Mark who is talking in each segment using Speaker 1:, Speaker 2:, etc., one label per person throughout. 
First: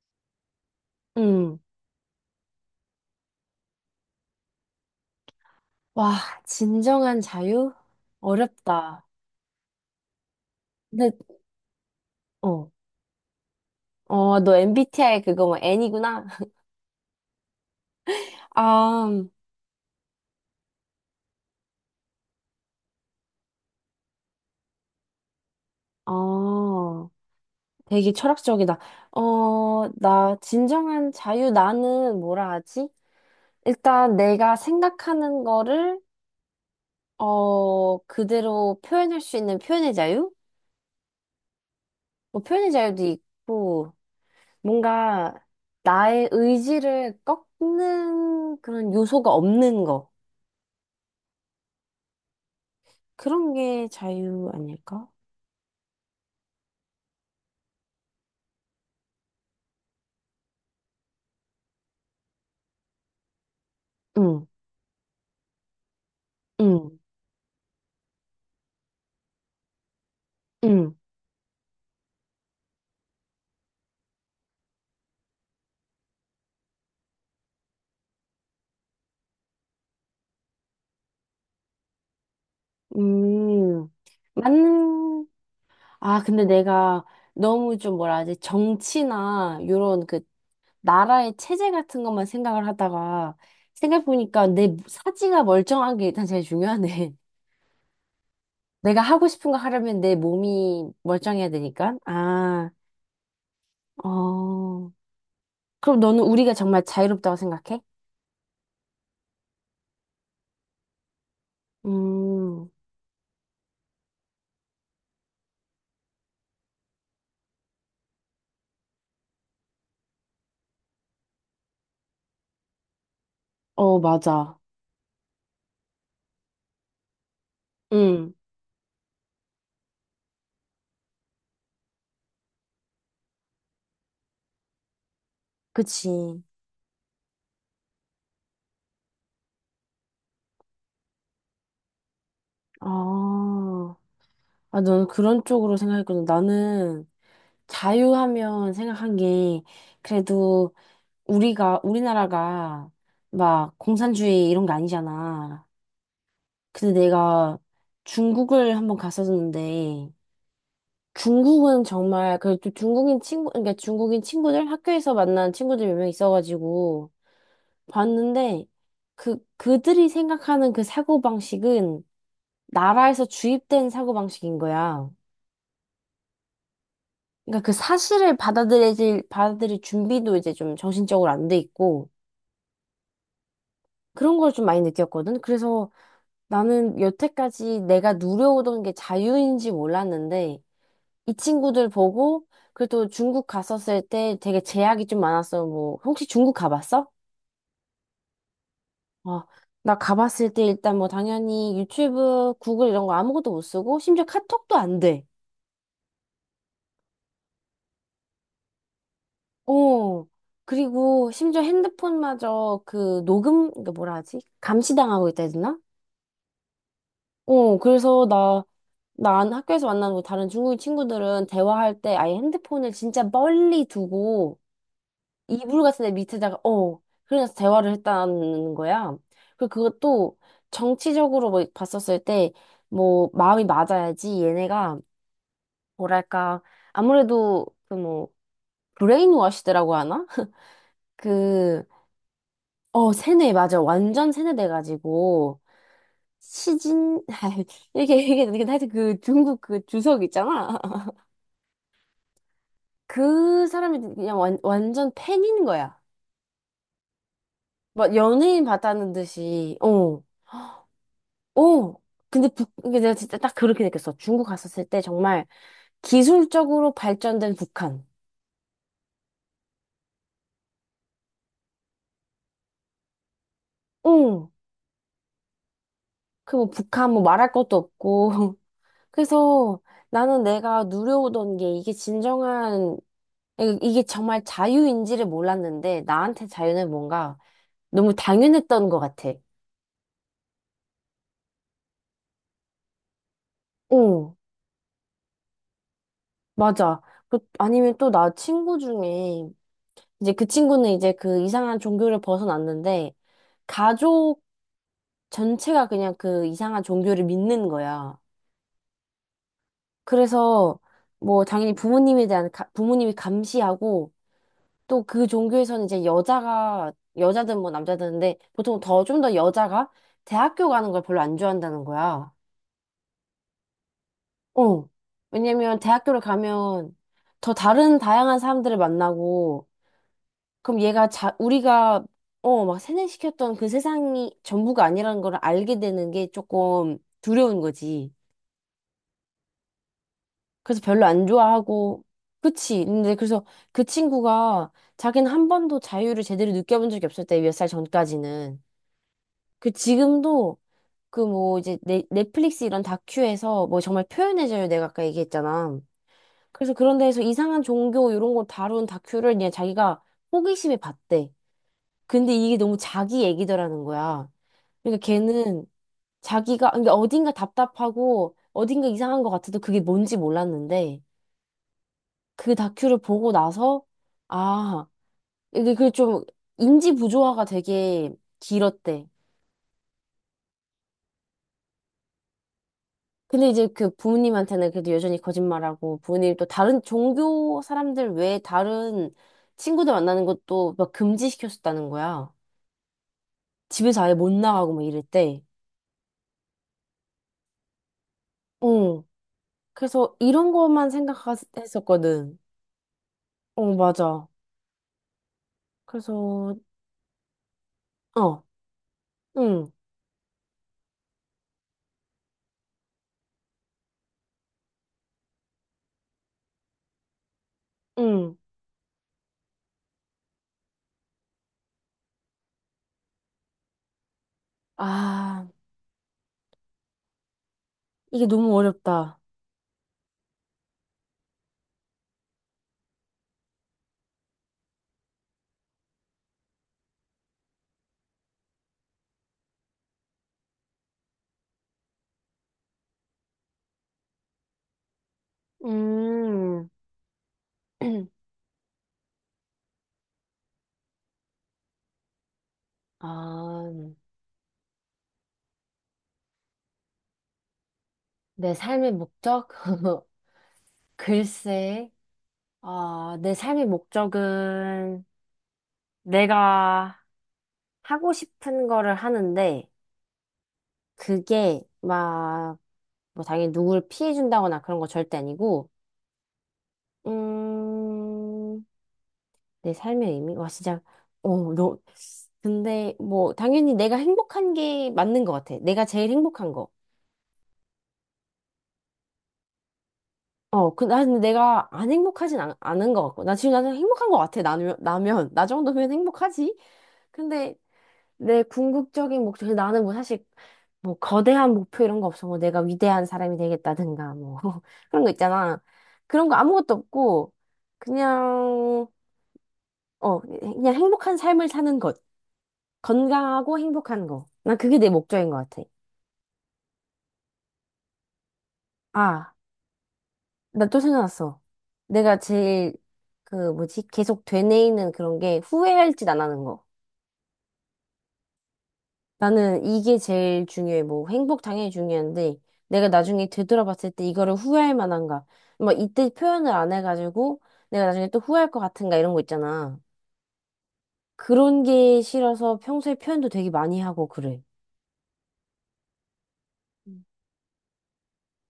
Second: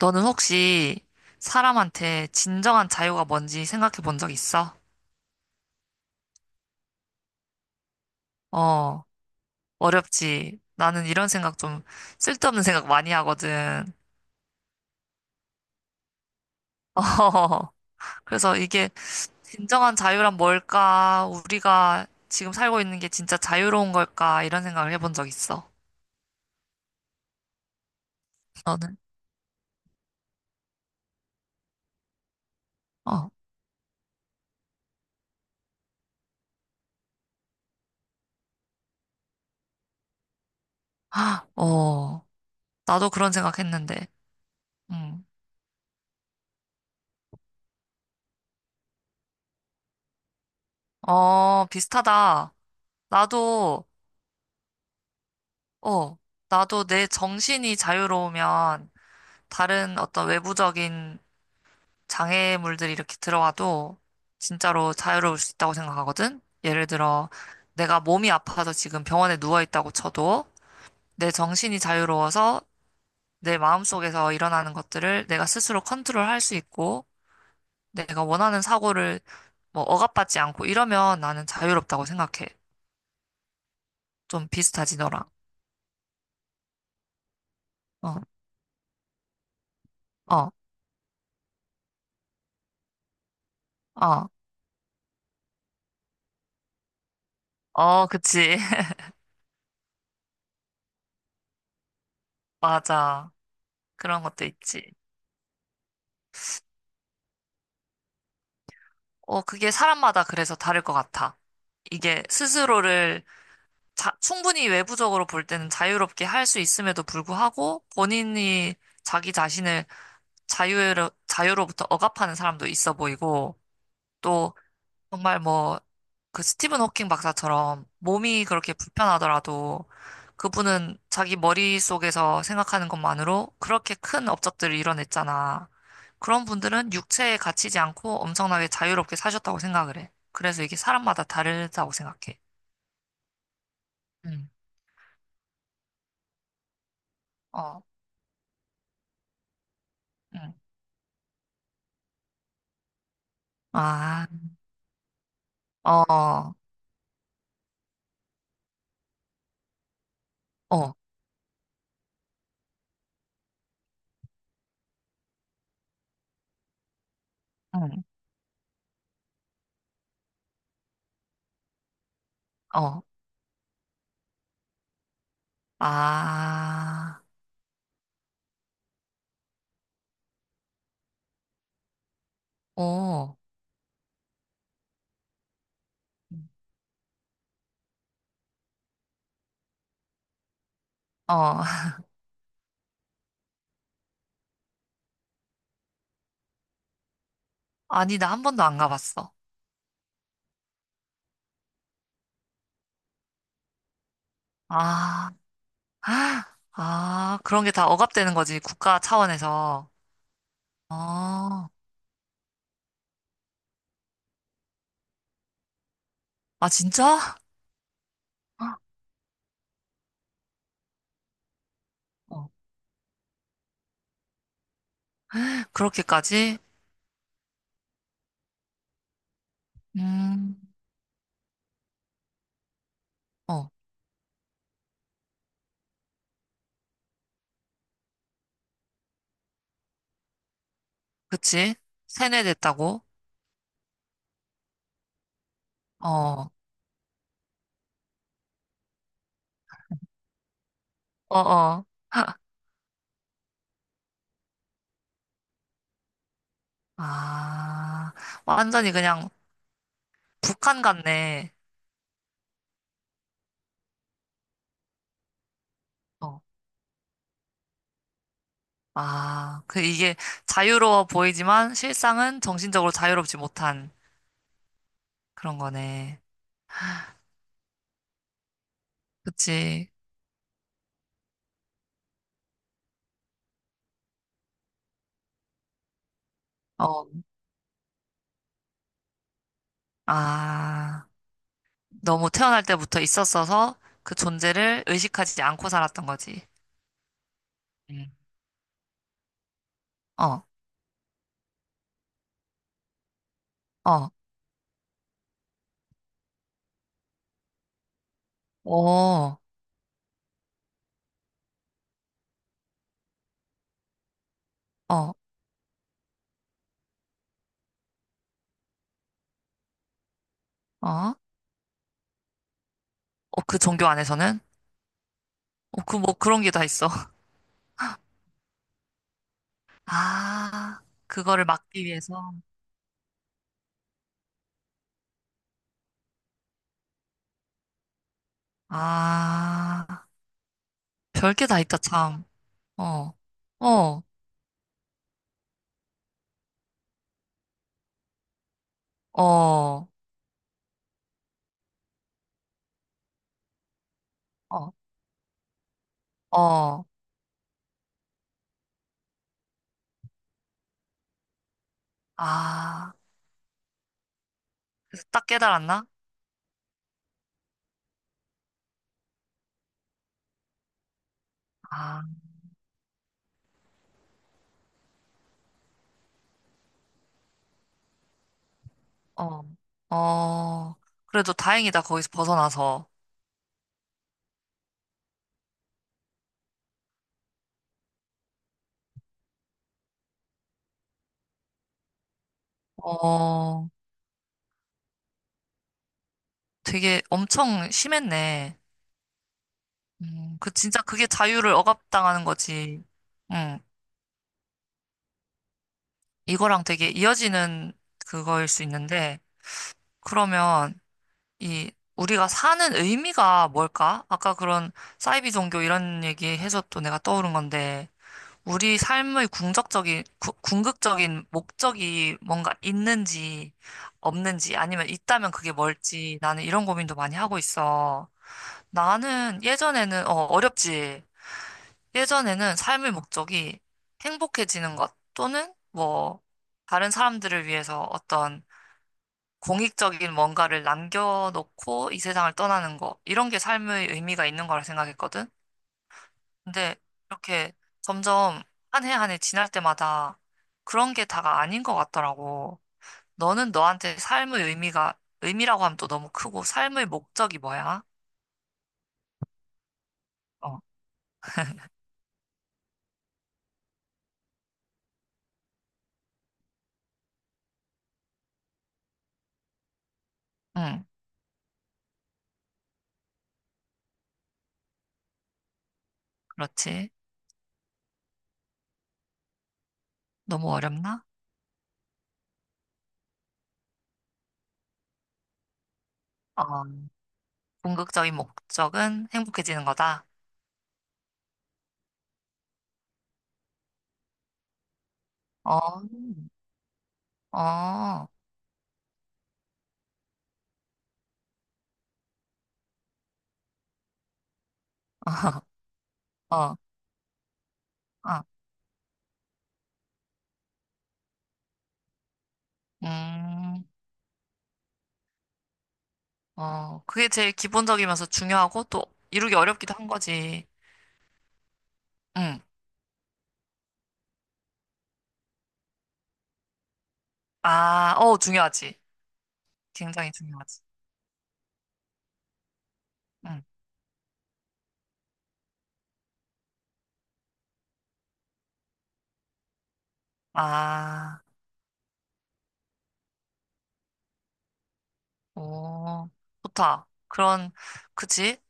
Speaker 1: 너는 혹시
Speaker 2: 음.
Speaker 1: 사람한테 진정한 자유가 뭔지 생각해 본 적 있어?
Speaker 2: 와, 진정한 자유?
Speaker 1: 어,
Speaker 2: 어렵다.
Speaker 1: 어렵지. 나는
Speaker 2: 근데,
Speaker 1: 이런 생각 좀 쓸데없는
Speaker 2: 어.
Speaker 1: 생각 많이 하거든.
Speaker 2: 어, 너 MBTI 그거 뭐 N이구나?
Speaker 1: 어, 그래서 이게
Speaker 2: 아,
Speaker 1: 진정한 자유란 뭘까? 우리가 지금 살고 있는 게 진짜 자유로운 걸까? 이런 생각을 해본 적 있어.
Speaker 2: 어, 되게 철학적이다.
Speaker 1: 너는?
Speaker 2: 어, 나 진정한 자유 나는 뭐라 하지?
Speaker 1: 어,
Speaker 2: 일단 내가 생각하는 거를, 그대로 표현할 수 있는 표현의 자유?
Speaker 1: 어,
Speaker 2: 뭐 표현의 자유도
Speaker 1: 나도 그런
Speaker 2: 있고,
Speaker 1: 생각했는데. 음.
Speaker 2: 뭔가 나의 의지를 꺾는 그런 요소가 없는 거.
Speaker 1: 어, 비슷하다.
Speaker 2: 그런
Speaker 1: 나도,
Speaker 2: 게 자유 아닐까?
Speaker 1: 어, 나도 내 정신이 자유로우면 다른 어떤 외부적인 장애물들이 이렇게 들어와도
Speaker 2: 응,
Speaker 1: 진짜로 자유로울 수 있다고 생각하거든? 예를
Speaker 2: 응,
Speaker 1: 들어, 내가 몸이 아파서 지금 병원에 누워 있다고 쳐도
Speaker 2: 응,
Speaker 1: 내 정신이 자유로워서 내 마음속에서 일어나는 것들을 내가 스스로 컨트롤할 수 있고 내가 원하는 사고를 뭐 억압받지 않고 이러면 나는 자유롭다고 생각해.
Speaker 2: 음.
Speaker 1: 좀 비슷하지, 너랑.
Speaker 2: 맞는, 아, 근데 내가 너무 좀
Speaker 1: 어,
Speaker 2: 뭐라 하지? 정치나, 요런 그,
Speaker 1: 어,
Speaker 2: 나라의 체제 같은 것만 생각을 하다가,
Speaker 1: 어,
Speaker 2: 생각해보니까 내 사지가 멀쩡한 게 일단 제일 중요하네.
Speaker 1: 어, 그치.
Speaker 2: 내가 하고 싶은 거 하려면 내 몸이 멀쩡해야 되니까. 아,
Speaker 1: 맞아. 그런 것도
Speaker 2: 어.
Speaker 1: 있지.
Speaker 2: 그럼 너는 우리가 정말 자유롭다고 생각해?
Speaker 1: 어, 그게 사람마다 그래서 다를 것 같아. 이게
Speaker 2: 음,
Speaker 1: 스스로를 충분히 외부적으로 볼 때는 자유롭게 할 수 있음에도 불구하고 본인이 자기 자신을 자유로, 자유로부터 억압하는 사람도 있어 보이고
Speaker 2: 어, 맞아.
Speaker 1: 정말 뭐, 그 스티븐 호킹 박사처럼
Speaker 2: 응,
Speaker 1: 몸이 그렇게 불편하더라도 그분은 자기 머릿속에서 생각하는 것만으로 그렇게 큰 업적들을 이뤄냈잖아.
Speaker 2: 그치.
Speaker 1: 그런 분들은 육체에 갇히지 않고 엄청나게 자유롭게 사셨다고 생각을 해. 그래서 이게 사람마다 다르다고 생각해.
Speaker 2: 아,
Speaker 1: 응,
Speaker 2: 아, 넌 그런 쪽으로 생각했구나. 나는
Speaker 1: 어,
Speaker 2: 자유하면 생각한 게,
Speaker 1: 응.
Speaker 2: 그래도 우리가, 우리나라가 막
Speaker 1: 아,
Speaker 2: 공산주의 이런 게 아니잖아.
Speaker 1: 어,
Speaker 2: 근데 내가 중국을 한번 갔었는데,
Speaker 1: 어,
Speaker 2: 중국은 정말, 그래도 중국인 친구, 그러니까 중국인 친구들, 학교에서 만난 친구들 몇 명 있어가지고,
Speaker 1: 응,
Speaker 2: 봤는데, 그, 그들이 생각하는 그 사고방식은
Speaker 1: 어,
Speaker 2: 나라에서 주입된 사고방식인 거야.
Speaker 1: 아,
Speaker 2: 그러니까 그 사실을 받아들일 준비도 이제 좀 정신적으로 안 돼 있고,
Speaker 1: 오,
Speaker 2: 그런 걸 좀 많이 느꼈거든. 그래서 나는 여태까지 내가 누려오던 게 자유인지 몰랐는데, 이
Speaker 1: 어.
Speaker 2: 친구들 보고, 그래도 중국 갔었을 때 되게 제약이 좀 많았어. 뭐, 혹시 중국 가봤어?
Speaker 1: 아니, 나 한 번도 안 가봤어.
Speaker 2: 어, 나 가봤을 때 일단 뭐 당연히 유튜브, 구글 이런 거 아무것도 못 쓰고, 심지어 카톡도 안 돼.
Speaker 1: 아. 아, 아, 그런 게 다 억압되는 거지, 국가 차원에서.
Speaker 2: 어. 그리고 심지어
Speaker 1: 아,
Speaker 2: 핸드폰마저 그 녹음, 그 뭐라 하지? 감시당하고 있다 해야 되나?
Speaker 1: 아, 진짜?
Speaker 2: 어, 그래서 나 학교에서 만나는 다른 중국인 친구들은 대화할 때 아예
Speaker 1: 어,
Speaker 2: 핸드폰을 진짜 멀리 두고 이불 같은 데
Speaker 1: 그렇게까지?
Speaker 2: 밑에다가, 그래서 대화를 했다는 거야. 그리고 그것도
Speaker 1: 음,
Speaker 2: 정치적으로 뭐 봤었을 때, 뭐, 마음이
Speaker 1: 어,
Speaker 2: 맞아야지 얘네가, 뭐랄까, 아무래도 그 뭐, 브레인워시드라고 하나?
Speaker 1: 그치?
Speaker 2: 그,
Speaker 1: 세뇌됐다고?
Speaker 2: 어, 세뇌, 맞아. 완전 세뇌돼가지고,
Speaker 1: 어, 어,
Speaker 2: 시진, 이게 하여튼 그 중국 그 주석 있잖아.
Speaker 1: 어.
Speaker 2: 그 사람이 그냥 완전 팬인 거야.
Speaker 1: 아,
Speaker 2: 막 연예인
Speaker 1: 완전히
Speaker 2: 봤다는
Speaker 1: 그냥
Speaker 2: 듯이, 어,
Speaker 1: 북한 같네.
Speaker 2: 어. 근데 이게 내가 진짜 딱 그렇게 느꼈어. 중국 갔었을 때 정말
Speaker 1: 어,
Speaker 2: 기술적으로 발전된 북한.
Speaker 1: 아, 그 이게 자유로워 보이지만 실상은 정신적으로 자유롭지 못한
Speaker 2: 응.
Speaker 1: 그런 거네.
Speaker 2: 그 뭐 북한 뭐 말할 것도 없고. 그래서
Speaker 1: 그치?
Speaker 2: 나는 내가 누려오던 게 이게 진정한, 이게 정말 자유인지를 몰랐는데 나한테 자유는
Speaker 1: 어,
Speaker 2: 뭔가 너무 당연했던 것 같아.
Speaker 1: 아. 너무 태어날 때부터 있었어서 그
Speaker 2: 어,
Speaker 1: 존재를 의식하지 않고 살았던 거지.
Speaker 2: 맞아. 그- 아니면 또
Speaker 1: 음.
Speaker 2: 나 친구 중에 이제
Speaker 1: 어,
Speaker 2: 그 친구는 이제 그 이상한 종교를 벗어났는데,
Speaker 1: 어,
Speaker 2: 가족 전체가 그냥 그 이상한 종교를 믿는 거야.
Speaker 1: 어, 어,
Speaker 2: 그래서, 뭐, 당연히 부모님에 대한, 부모님이 감시하고, 또
Speaker 1: 어.
Speaker 2: 그 종교에서는 이제 여자가, 여자든 뭐 남자든데, 보통 더, 좀 더 여자가 대학교 가는 걸
Speaker 1: 어,
Speaker 2: 별로 안 좋아한다는 거야.
Speaker 1: 그 종교 안에서는?
Speaker 2: 어. 왜냐면
Speaker 1: 어, 그 뭐
Speaker 2: 대학교를
Speaker 1: 그런 게 다 있어.
Speaker 2: 가면 더 다른 다양한 사람들을 만나고,
Speaker 1: 아,
Speaker 2: 그럼 얘가 자,
Speaker 1: 그거를 막기
Speaker 2: 우리가,
Speaker 1: 위해서.
Speaker 2: 어, 막 세뇌시켰던 그 세상이 전부가 아니라는 걸 알게 되는 게 조금 두려운 거지.
Speaker 1: 아,
Speaker 2: 그래서 별로 안
Speaker 1: 별게 다 있다,
Speaker 2: 좋아하고,
Speaker 1: 참.
Speaker 2: 그치.
Speaker 1: 어,
Speaker 2: 근데 그래서 그
Speaker 1: 어,
Speaker 2: 친구가 자기는 한 번도 자유를 제대로 느껴본 적이 없었대, 몇 살 전까지는. 그
Speaker 1: 어,
Speaker 2: 지금도 그 뭐 이제 넷플릭스 이런 다큐에서 뭐 정말 표현의 자유
Speaker 1: 어,
Speaker 2: 내가 아까 얘기했잖아. 그래서
Speaker 1: 어.
Speaker 2: 그런 데에서 이상한 종교 이런 거 다룬 다큐를 그냥 자기가 호기심에 봤대. 근데 이게 너무
Speaker 1: 아,
Speaker 2: 자기 얘기더라는 거야. 그러니까
Speaker 1: 딱
Speaker 2: 걔는
Speaker 1: 깨달았나?
Speaker 2: 자기가, 그러니까 어딘가 답답하고 어딘가 이상한 것 같아도 그게 뭔지 몰랐는데
Speaker 1: 아,
Speaker 2: 그 다큐를 보고 나서 아, 이게 그 좀 인지 부조화가 되게 길었대.
Speaker 1: 어, 어. 그래도 다행이다, 거기서 벗어나서.
Speaker 2: 근데 이제 그 부모님한테는 그래도 여전히 거짓말하고 부모님 또 다른 종교 사람들 외에 다른 친구들 만나는 것도 막 금지시켰었다는 거야.
Speaker 1: 어,
Speaker 2: 집에서 아예 못 나가고 막 이랬대.
Speaker 1: 되게 엄청 심했네.
Speaker 2: 응. 그래서
Speaker 1: 그
Speaker 2: 이런
Speaker 1: 진짜
Speaker 2: 것만
Speaker 1: 그게 자유를 억압당하는
Speaker 2: 생각했었거든.
Speaker 1: 거지. 음,
Speaker 2: 어, 맞아. 그래서,
Speaker 1: 이거랑 되게 이어지는
Speaker 2: 어,
Speaker 1: 그거일 수 있는데,
Speaker 2: 응,
Speaker 1: 그러면 이 우리가 사는 의미가 뭘까? 아까 그런 사이비 종교 이런 얘기 해서 또 내가 떠오른 건데,
Speaker 2: 응.
Speaker 1: 우리 삶의 궁극적인, 궁극적인 목적이 뭔가 있는지 없는지 아니면 있다면
Speaker 2: 아,
Speaker 1: 그게 뭘지 나는 이런 고민도 많이 하고 있어.
Speaker 2: 이게 너무 어렵다.
Speaker 1: 나는 예전에는 어, 어렵지. 예전에는 삶의 목적이 행복해지는 것 또는 뭐 다른 사람들을 위해서 어떤 공익적인 뭔가를 남겨놓고 이 세상을 떠나는 것 이런 게 삶의 의미가 있는 거라 생각했거든.
Speaker 2: 음,
Speaker 1: 근데 이렇게 점점 한 해 한 해 지날 때마다 그런 게 다가 아닌 것 같더라고. 너는
Speaker 2: 아,
Speaker 1: 너한테 삶의 의미가 의미라고 하면 또 너무 크고 삶의 목적이 뭐야?
Speaker 2: 내 삶의 목적?
Speaker 1: 어,
Speaker 2: 글쎄, 아, 내 삶의 목적은 내가 하고 싶은 거를 하는데,
Speaker 1: 응,
Speaker 2: 그게 막, 뭐, 당연히 누굴 피해준다거나 그런 거 절대 아니고,
Speaker 1: 그렇지.
Speaker 2: 음, 내 삶의 의미? 와,
Speaker 1: 너무
Speaker 2: 진짜,
Speaker 1: 어렵나?
Speaker 2: 어, 근데, 뭐, 당연히 내가 행복한 게 맞는 것 같아. 내가 제일 행복한 거.
Speaker 1: 어. 궁극적인 목적은 행복해지는 거다.
Speaker 2: 어, 그, 난 내가 안 행복하진 않은 것 같고. 나 지금 나는 행복한 것 같아. 나면, 나면. 나
Speaker 1: 어,
Speaker 2: 정도면 행복하지? 근데
Speaker 1: 어,
Speaker 2: 내 궁극적인 목표, 나는 뭐 사실, 뭐, 거대한 목표 이런 거 없어. 뭐, 내가 위대한 사람이 되겠다든가, 뭐, 그런 거 있잖아. 그런 거
Speaker 1: 어, 어,
Speaker 2: 아무것도 없고,
Speaker 1: 어,
Speaker 2: 그냥, 어, 그냥 행복한 삶을 사는 것. 건강하고
Speaker 1: 음,
Speaker 2: 행복한 거. 난 그게 내 목적인 것 같아.
Speaker 1: 어, 그게 제일 기본적이면서 중요하고 또
Speaker 2: 아,
Speaker 1: 이루기 어렵기도 한 거지.
Speaker 2: 나 또 생각났어. 내가
Speaker 1: 응.
Speaker 2: 제일, 그, 뭐지, 계속 되뇌이는 그런 게 후회할지 안 하는 거.
Speaker 1: 아, 어, 중요하지.
Speaker 2: 나는 이게
Speaker 1: 굉장히
Speaker 2: 제일
Speaker 1: 중요하지.
Speaker 2: 중요해. 뭐, 행복 당연히 중요한데, 내가 나중에
Speaker 1: 응.
Speaker 2: 되돌아봤을 때 이거를 후회할 만한가. 뭐, 이때 표현을 안 해가지고, 내가 나중에 또 후회할 것 같은가, 이런 거 있잖아.
Speaker 1: 아,
Speaker 2: 그런 게 싫어서 평소에 표현도 되게 많이 하고 그래.
Speaker 1: 오, 좋다.
Speaker 2: 음.
Speaker 1: 그런, 그치?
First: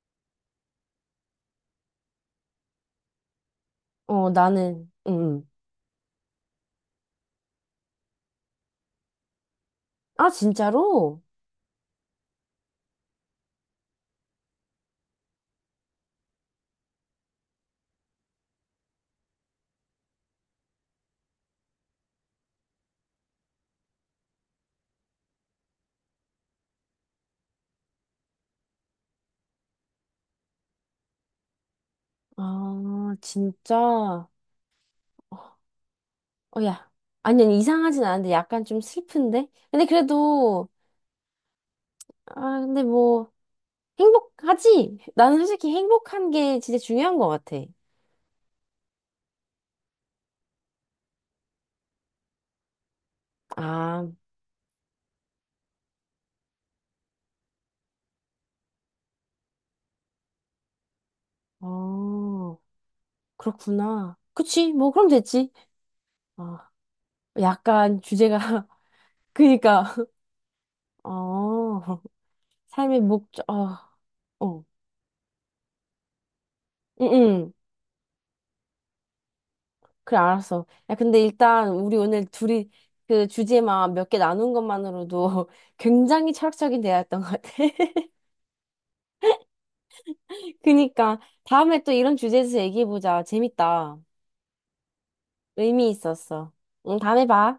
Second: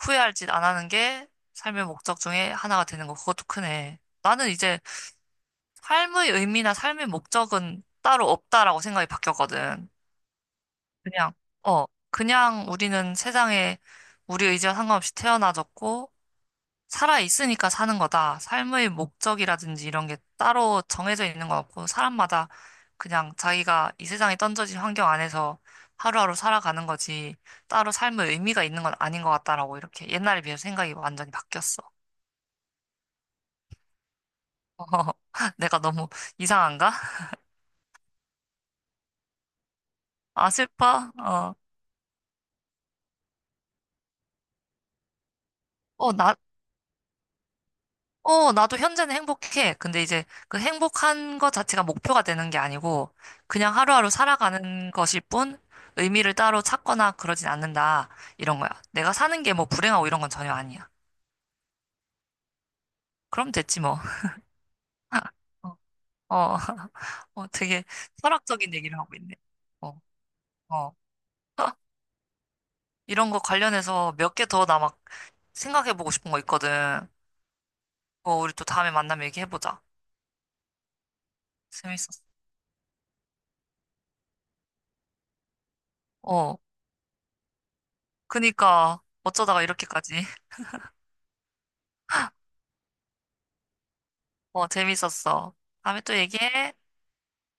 Speaker 1: 후회할 짓 안 하는 게 삶의 목적 중에 하나가 되는 거. 그것도 크네.
Speaker 2: 어,
Speaker 1: 나는 이제
Speaker 2: 나는, 응, 응.
Speaker 1: 삶의 의미나 삶의 목적은 따로 없다라고 생각이 바뀌었거든.
Speaker 2: 아, 진짜로?
Speaker 1: 그냥, 어, 그냥 우리는 세상에 우리 의지와 상관없이 태어나졌고, 살아있으니까 사는 거다. 삶의 목적이라든지 이런 게 따로 정해져 있는 것 없고, 사람마다 그냥 자기가 이 세상에 던져진 환경 안에서 하루하루 살아가는 거지, 따로 삶의 의미가 있는 건 아닌 것 같다라고 이렇게 옛날에 비해서 생각이 완전히 바뀌었어.
Speaker 2: 아, 진짜.
Speaker 1: 내가 너무
Speaker 2: 어, 야.
Speaker 1: 이상한가?
Speaker 2: 아니, 아니, 이상하진 않은데 약간 좀 슬픈데? 근데
Speaker 1: 아,
Speaker 2: 그래도,
Speaker 1: 슬퍼? 어.
Speaker 2: 아, 근데 뭐, 행복하지? 나는 솔직히
Speaker 1: 어,
Speaker 2: 행복한
Speaker 1: 나,
Speaker 2: 게 진짜 중요한 것 같아.
Speaker 1: 어, 나도 현재는 행복해. 근데 이제 그 행복한 것 자체가 목표가 되는 게 아니고 그냥
Speaker 2: 아,
Speaker 1: 하루하루 살아가는 것일 뿐 의미를 따로 찾거나 그러진 않는다. 이런 거야. 내가 사는 게 뭐 불행하고 이런 건 전혀 아니야.
Speaker 2: 어,
Speaker 1: 그럼 됐지 뭐.
Speaker 2: 그렇구나. 그치, 뭐, 그럼 됐지.
Speaker 1: 어,
Speaker 2: 어,
Speaker 1: 어, 어, 되게
Speaker 2: 약간 주제가,
Speaker 1: 철학적인 얘기를 하고 있네.
Speaker 2: 그니까,
Speaker 1: 어, 어.
Speaker 2: 어, 삶의
Speaker 1: 이런 거
Speaker 2: 목적, 어,
Speaker 1: 관련해서 몇 개
Speaker 2: 어,
Speaker 1: 더 나 막 생각해보고 싶은 거
Speaker 2: 응,
Speaker 1: 있거든.
Speaker 2: 응.
Speaker 1: 어, 우리 또 다음에 만나면 얘기해보자.
Speaker 2: 그래, 알았어. 야, 근데 일단, 우리 오늘
Speaker 1: 재밌었어.
Speaker 2: 둘이 그 주제만 몇 개 나눈 것만으로도 굉장히
Speaker 1: 어,
Speaker 2: 철학적인 대화였던 것 같아.
Speaker 1: 그니까 어쩌다가 이렇게까지.
Speaker 2: 그니까 다음에 또 이런 주제에서 얘기해보자. 재밌다.
Speaker 1: 어, 재밌었어.
Speaker 2: 의미
Speaker 1: 다음에 또
Speaker 2: 있었어.
Speaker 1: 얘기해.
Speaker 2: 응, 다음에 봐.